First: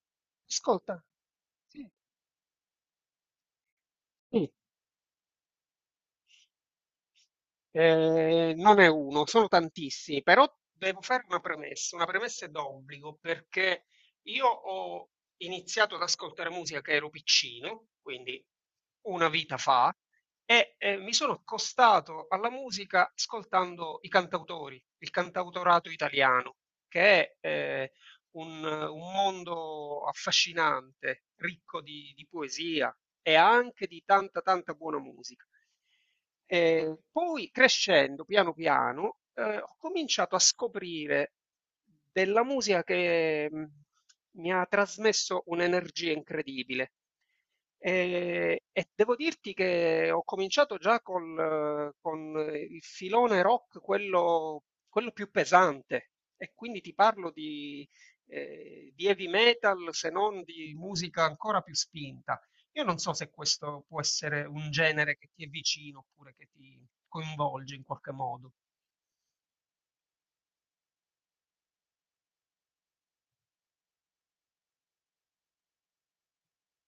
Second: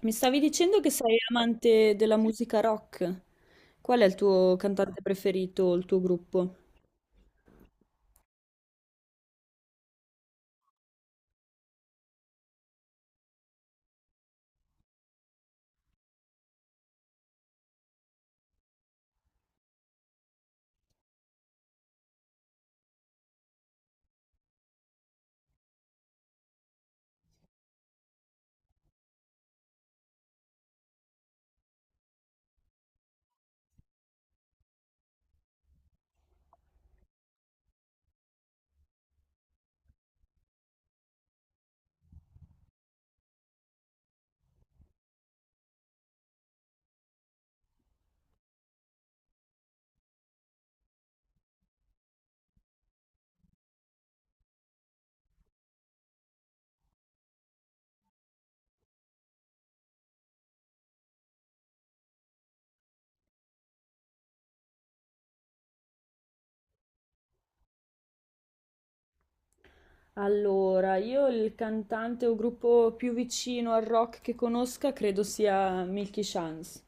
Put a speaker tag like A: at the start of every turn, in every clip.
A: Mi stavi dicendo che
B: Ascolta,
A: sei
B: sì,
A: amante della musica rock. Qual è il
B: sì,
A: tuo cantante preferito, o il tuo gruppo?
B: non è uno, sono tantissimi, però devo fare una premessa d'obbligo, perché io ho iniziato ad ascoltare musica che ero piccino, quindi una vita fa, e mi sono accostato alla musica ascoltando i cantautori, il cantautorato italiano, che è un mondo affascinante, ricco di poesia e anche di tanta, tanta buona musica. E poi crescendo piano piano ho cominciato a scoprire della musica che mi ha trasmesso un'energia incredibile. E devo dirti che ho cominciato già con il filone rock, quello più pesante, e quindi ti parlo di heavy metal, se non di musica ancora più spinta. Io non so se questo può essere un genere che ti è vicino oppure che ti coinvolge in qualche modo.
A: Allora, io il cantante o gruppo più vicino al rock che conosca credo sia Milky Chance.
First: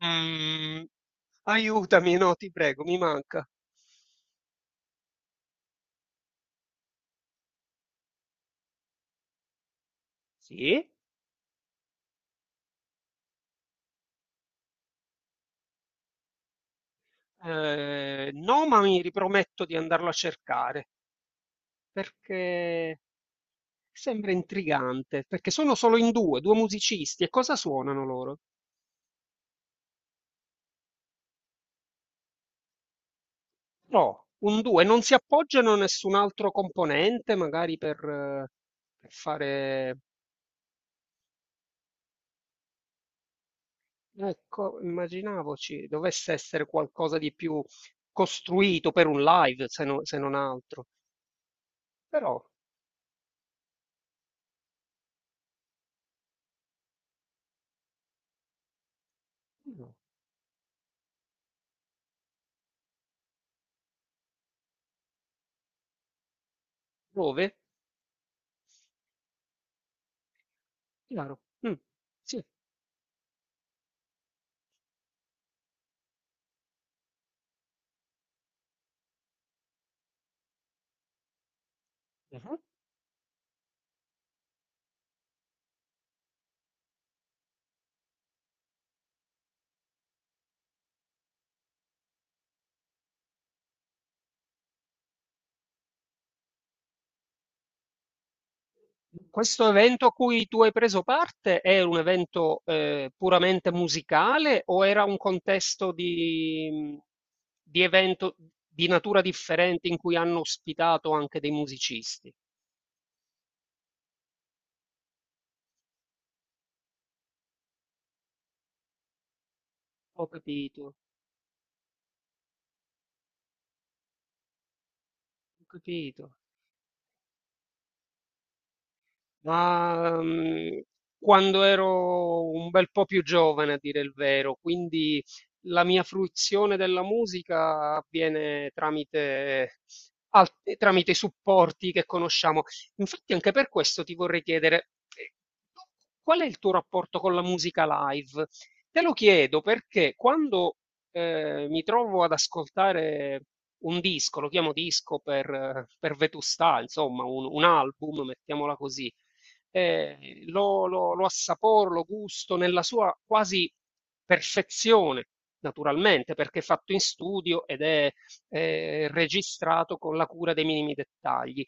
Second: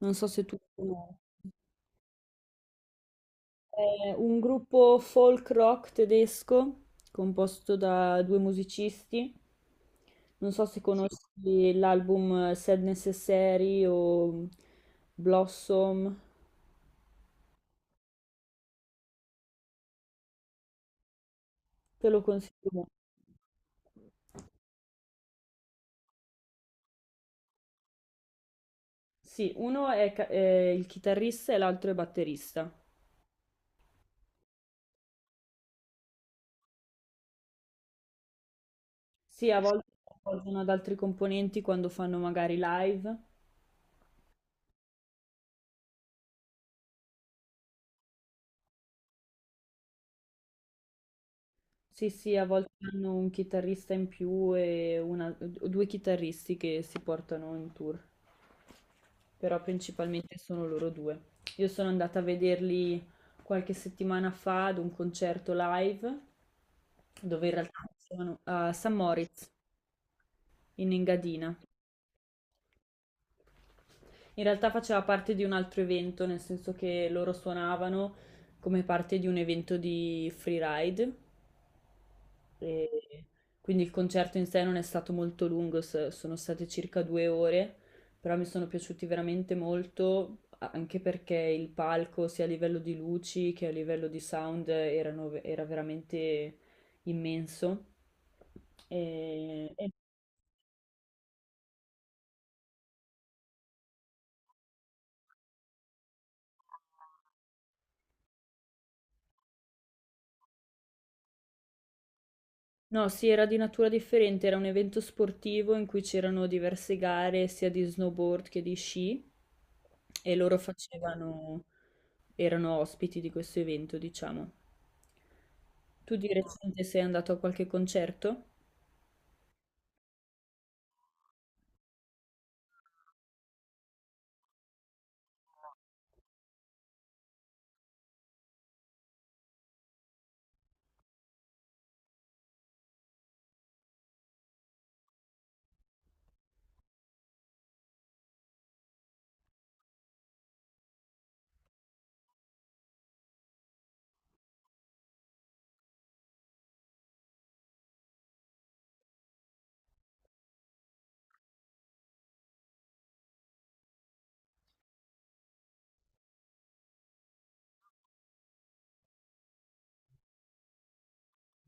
A: Non so se tu lo
B: Mm,
A: conosci.
B: aiutami, no, ti prego, mi manca.
A: È un gruppo folk rock tedesco composto da due musicisti. Non so se sì,
B: Sì?
A: conosci l'album Sad Necessary o Blossom.
B: No, ma mi riprometto di andarlo a cercare.
A: Te lo consiglio molto.
B: Perché sembra intrigante, perché sono solo in due, due musicisti, e cosa suonano loro?
A: Sì, uno è, è il chitarrista e l'altro è batterista.
B: No, un due, non si appoggiano a nessun altro componente, magari per
A: Sì, a volte
B: fare...
A: si appoggiano ad altri componenti quando fanno magari live.
B: Ecco, immaginavoci, dovesse essere qualcosa di più costruito per un live, se non altro.
A: Sì, sì,
B: Però,
A: a volte hanno un chitarrista in più e o due chitarristi che si portano in tour, però
B: no.
A: principalmente sono loro due. Io sono andata a vederli qualche settimana fa ad un concerto live dove in
B: Dove?
A: realtà sono a San Moritz in
B: Chiaro.
A: Engadina.
B: Mm, sì.
A: In realtà faceva parte di un altro evento, nel senso che loro suonavano come parte di un evento di freeride,
B: Mhm.
A: e quindi il concerto in sé non è stato molto lungo, sono state circa 2 ore, però mi sono piaciuti veramente molto, anche perché il palco, sia a livello di luci che a livello di sound, era veramente immenso.
B: Questo
A: E, e
B: evento a cui tu hai preso parte è un evento puramente musicale o era un contesto di evento di natura differente in cui hanno ospitato anche dei musicisti?
A: No, sì, era di natura differente, era un evento sportivo in cui c'erano diverse gare sia di snowboard che di sci
B: Ho
A: e loro
B: capito,
A: facevano, erano ospiti di questo evento, diciamo.
B: ho
A: Tu
B: capito.
A: di recente sei andato a qualche concerto?
B: Ma, mhmm, quando ero un bel po' più giovane a dire il vero, quindi la mia fruizione della musica avviene al tramite i supporti che conosciamo. Infatti anche per questo ti vorrei chiedere, ehm, qual è il tuo rapporto con la musica live? Te lo chiedo perché quando mi trovo ad ascoltare un disco, lo chiamo disco per vetustà, insomma un album, mettiamola così lo assaporo, lo gusto nella sua quasi perfezione, naturalmente, perché è fatto in studio ed è registrato con la cura dei minimi dettagli.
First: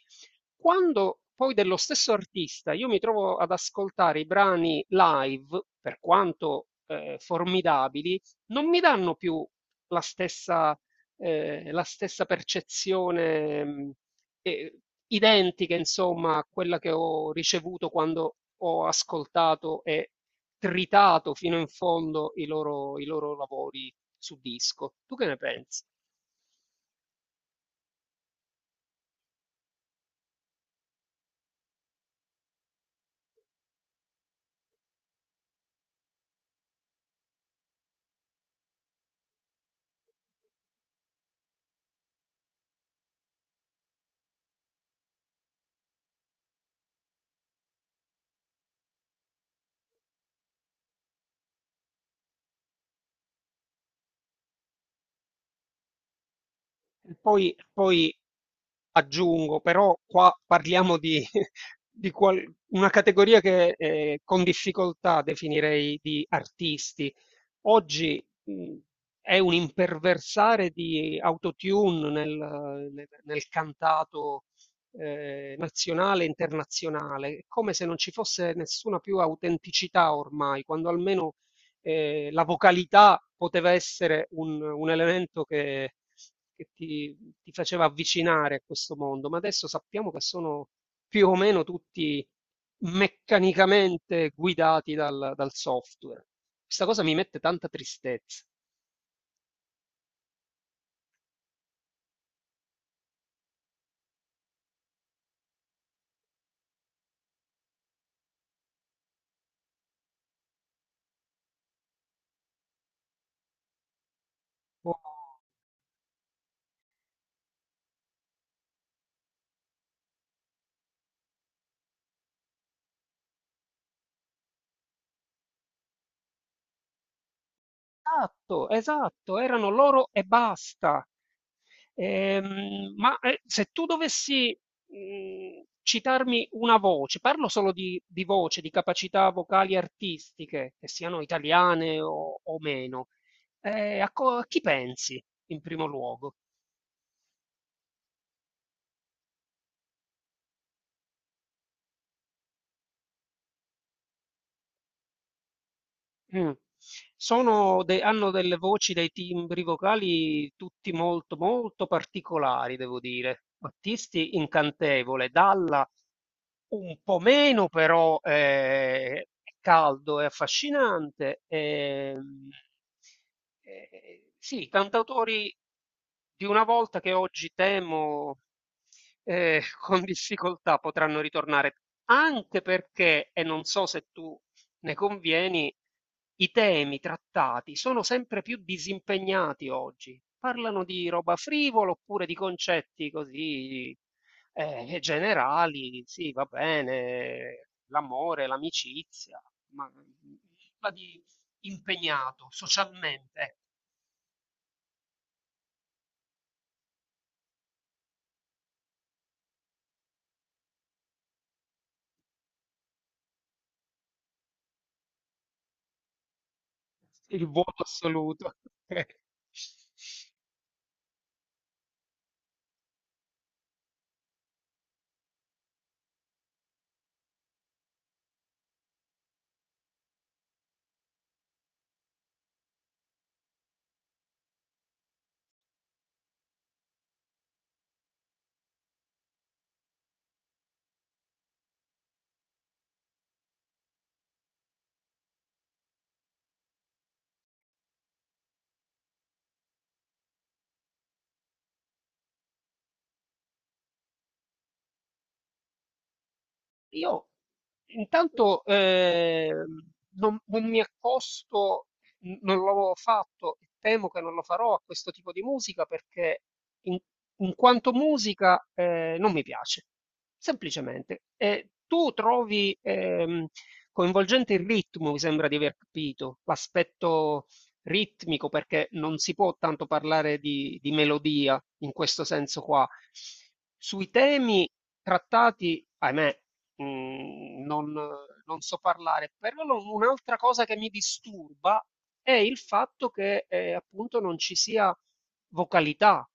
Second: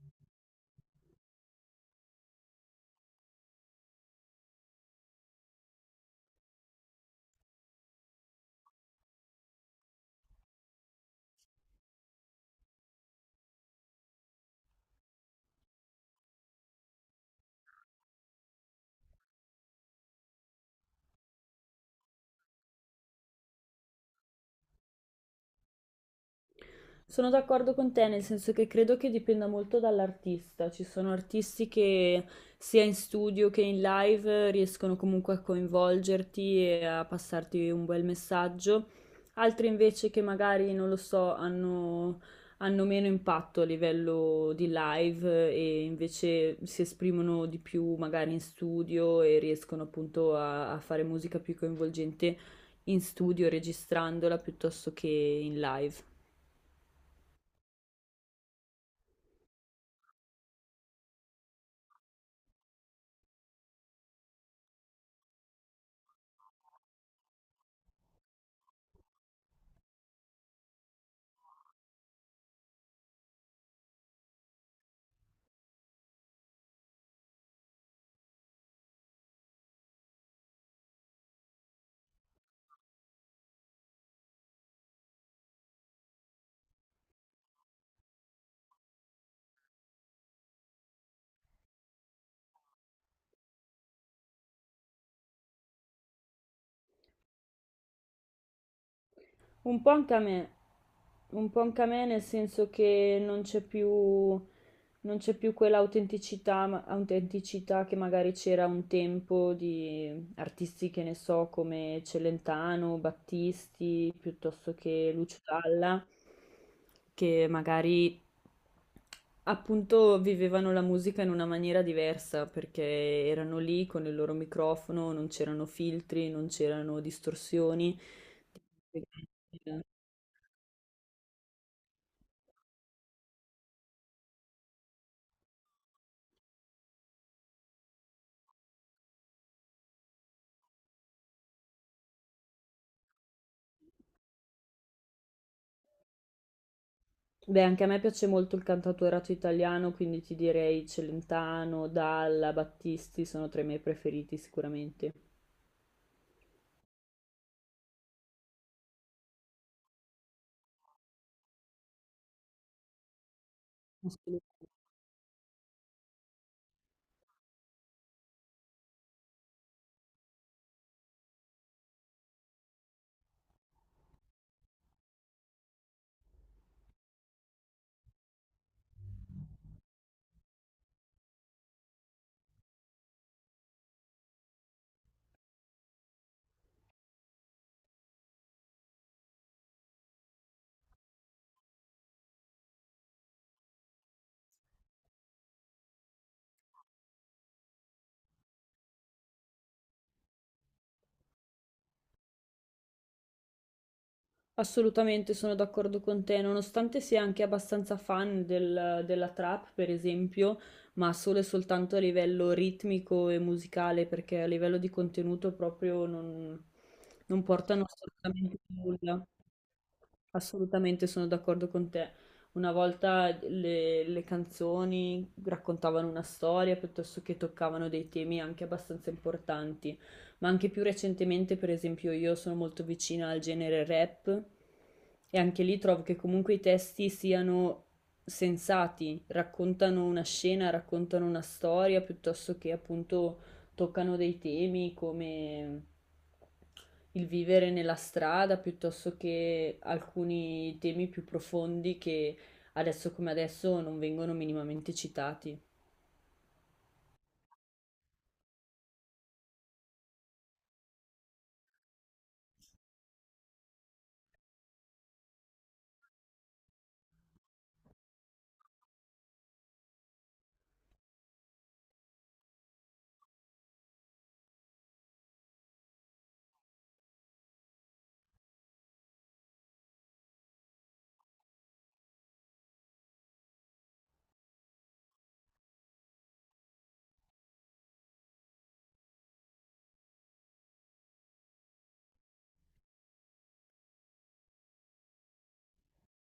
B: Quando poi dello stesso artista io mi trovo ad ascoltare i brani live, per quanto formidabili, non mi danno più la stessa, la stessa percezione eh, identiche, insomma, a quella che ho ricevuto quando ho ascoltato e tritato fino in fondo i loro lavori su disco. Tu che ne pensi?
A: Sono d'accordo con te, nel senso che credo che dipenda molto dall'artista. Ci sono artisti che sia in studio che in live riescono comunque a coinvolgerti e a passarti un bel messaggio, altri invece che magari, non lo so, hanno, hanno meno impatto a livello di live e invece si esprimono di più magari in studio e riescono appunto a, a fare musica più coinvolgente in studio registrandola piuttosto che in live.
B: E poi, poi aggiungo, però qua parliamo di, di qual- una categoria che con difficoltà definirei di artisti, oggi è un imperversare di autotune nel cantato nazionale e internazionale, è come se non ci fosse nessuna più autenticità ormai, quando almeno la vocalità poteva essere un elemento che ti faceva avvicinare a questo mondo, ma adesso sappiamo che sono più o meno tutti meccanicamente guidati dal software. Questa cosa mi mette tanta tristezza.
A: Un po' anche a me, un po' anche a me nel senso che non c'è più, non c'è più quell'autenticità autenticità che magari c'era un tempo di artisti che ne so, come Celentano, Battisti, piuttosto che
B: Oh,
A: Lucio Dalla, che magari appunto vivevano la musica in una maniera diversa, perché erano lì con il loro microfono, non c'erano filtri, non c'erano distorsioni.
B: esatto, esatto, erano loro e basta. Ma se tu dovessi citarmi una voce, parlo solo di voce, di capacità vocali artistiche, che siano italiane o meno, a chi pensi in primo luogo?
A: Beh, anche a me piace molto il cantautorato italiano, quindi ti direi Celentano, Dalla, Battisti sono tra i miei preferiti sicuramente.
B: Mh. Sono de hanno delle voci, dei timbri vocali tutti molto, molto particolari devo dire. Battisti incantevole, Dalla un po' meno però, è caldo e affascinante. Ehm, sì, cantautori di una volta che oggi temo, con difficoltà potranno ritornare, anche perché, e non so se tu ne convieni, i temi trattati sono sempre più disimpegnati oggi. Parlano di roba frivola oppure di concetti così generali. Sì, va bene, l'amore, l'amicizia, ma nulla di impegnato socialmente.
A: Assolutamente sono d'accordo con te, nonostante sia anche abbastanza fan del della trap, per esempio, ma solo e soltanto a livello ritmico e musicale, perché a livello di contenuto proprio non
B: Il vuoto
A: portano
B: assoluto.
A: assolutamente nulla. Assolutamente sono d'accordo con te. Una volta le canzoni raccontavano una storia piuttosto che toccavano dei temi anche abbastanza importanti, ma anche più recentemente, per esempio, io sono molto vicina al genere rap e anche lì trovo che comunque i testi siano sensati, raccontano una scena, raccontano una storia piuttosto che appunto toccano dei temi come il vivere nella strada piuttosto che alcuni temi più profondi che adesso come adesso non vengono minimamente citati.
B: Io intanto, non mi accosto, non l'avevo fatto e temo che non lo farò a questo tipo di musica perché in, in quanto musica non mi piace, semplicemente. E tu trovi coinvolgente il ritmo, mi sembra di aver capito, l'aspetto ritmico perché non si può tanto parlare di melodia in questo senso qua. Sui temi trattati, ahimè, mhmm, non so parlare. Però lo un'altra cosa che mi disturba è il fatto che, appunto non ci sia vocalità.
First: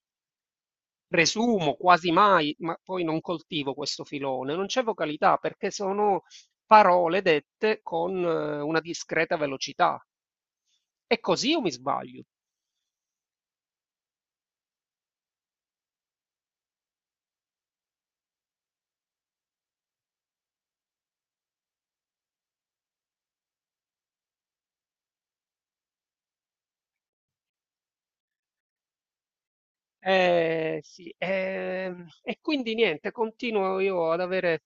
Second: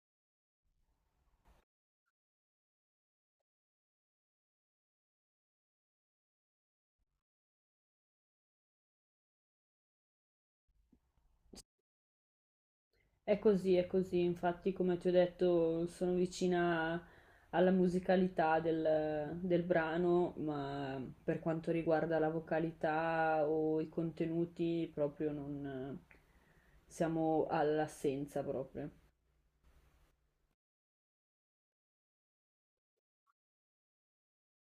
B: Presumo, quasi mai, ma poi non coltivo questo filone, non c'è vocalità perché sono parole dette con una discreta velocità. È così o mi sbaglio?
A: È così, infatti come ti ho detto sono vicina alla musicalità del, del brano, ma per quanto riguarda la vocalità o i contenuti proprio non siamo all'assenza proprio.
B: Sì, e quindi niente, continuo io ad avere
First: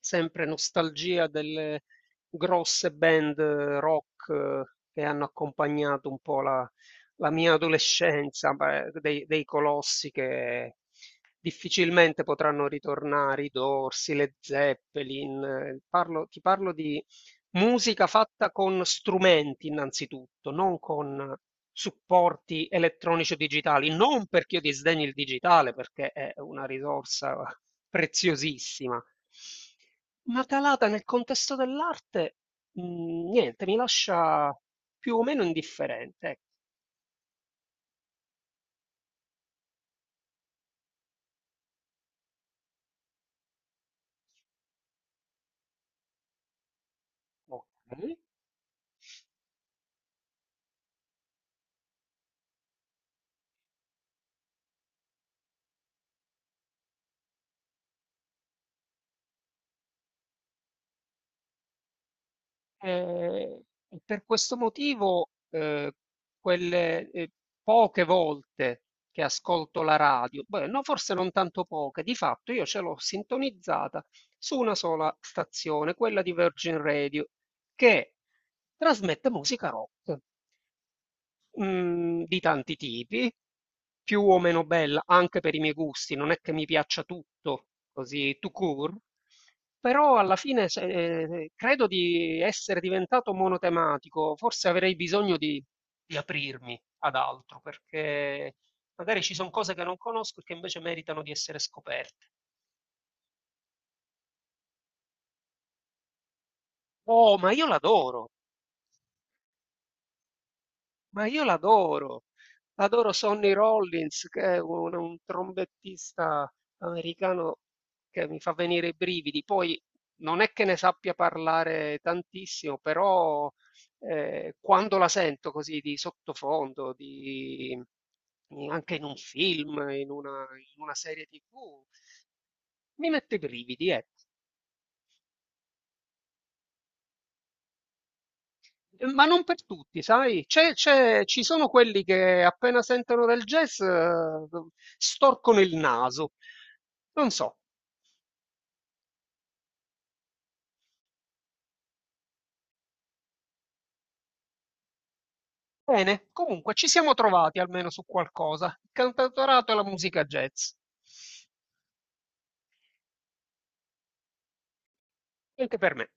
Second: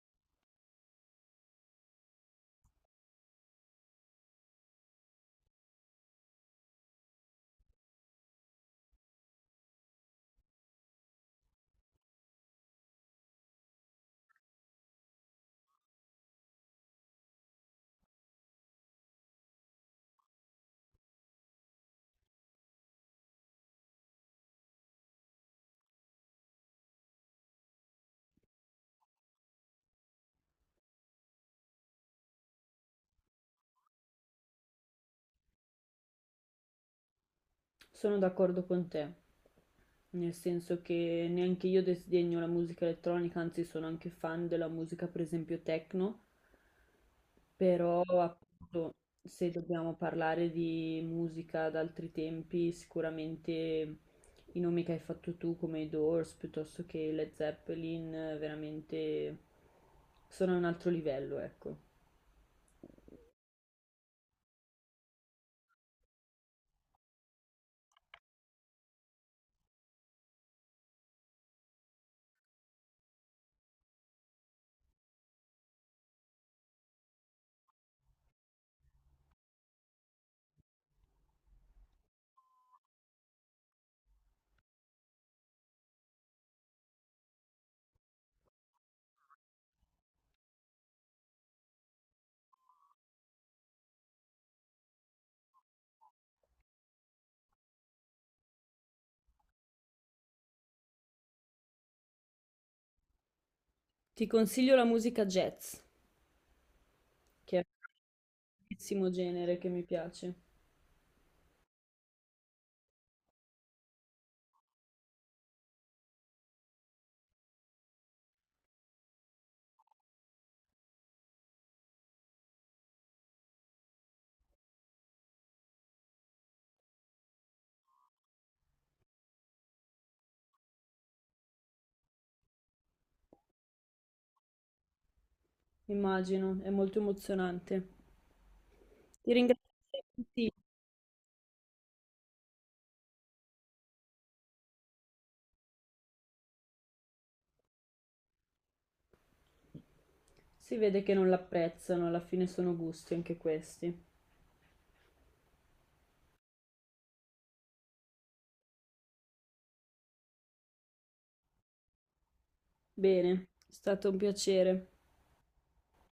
B: sempre nostalgia delle grosse band rock che hanno accompagnato un po' la mia adolescenza, beh, dei colossi che difficilmente potranno ritornare, i Dorsi, le Zeppelin. Ti parlo di musica fatta con strumenti innanzitutto, non con supporti elettronici o digitali, non perché io disdegni il digitale, perché è una risorsa preziosissima, ma calata nel contesto dell'arte, niente, mi lascia più o meno indifferente, ecco.
A: Sono d'accordo con te, nel senso che neanche io disdegno la musica elettronica, anzi sono anche fan della musica, per esempio, techno,
B: Ok.
A: però appunto se dobbiamo parlare di musica ad altri tempi, sicuramente i nomi che hai fatto tu come i Doors piuttosto che i Led Zeppelin, veramente sono a un altro livello, ecco.
B: Ehm, e per questo motivo, quelle, ehm, poche volte che ascolto la radio, beh, no, forse non tanto poche, di fatto io ce l'ho sintonizzata su una sola stazione, quella di Virgin Radio, che trasmette musica rock mhmm, di tanti tipi, più o meno bella anche per i miei gusti, non è che mi piaccia tutto così tout court, però alla fine se credo di essere diventato monotematico, forse avrei bisogno di aprirmi ad altro, perché magari ci son cose che non conosco e che invece meritano di essere scoperte.
A: Ti consiglio la musica jazz,
B: Oh, ma
A: che è
B: io
A: un
B: l'adoro!
A: bellissimo genere che mi piace.
B: Ma io l'adoro, adoro Sonny Rollins, che è un trombettista americano che mi fa venire i brividi. Poi non è che ne sappia parlare tantissimo, però quando la sento così di sottofondo, anche in un film, in una serie TV, mi mette i brividi, ecco.
A: Immagino, è molto emozionante.
B: Ma
A: Ti
B: non per
A: ringrazio per
B: tutti,
A: i
B: sai?
A: consigli.
B: Ci sono quelli che appena sentono del jazz storcono il naso. Non so.
A: Si vede che non l'apprezzano, alla fine sono gusti anche questi.
B: Bene, comunque ci siamo trovati almeno su qualcosa. Il cantautorato e la musica jazz.
A: Bene, è stato un piacere.
B: Anche per me.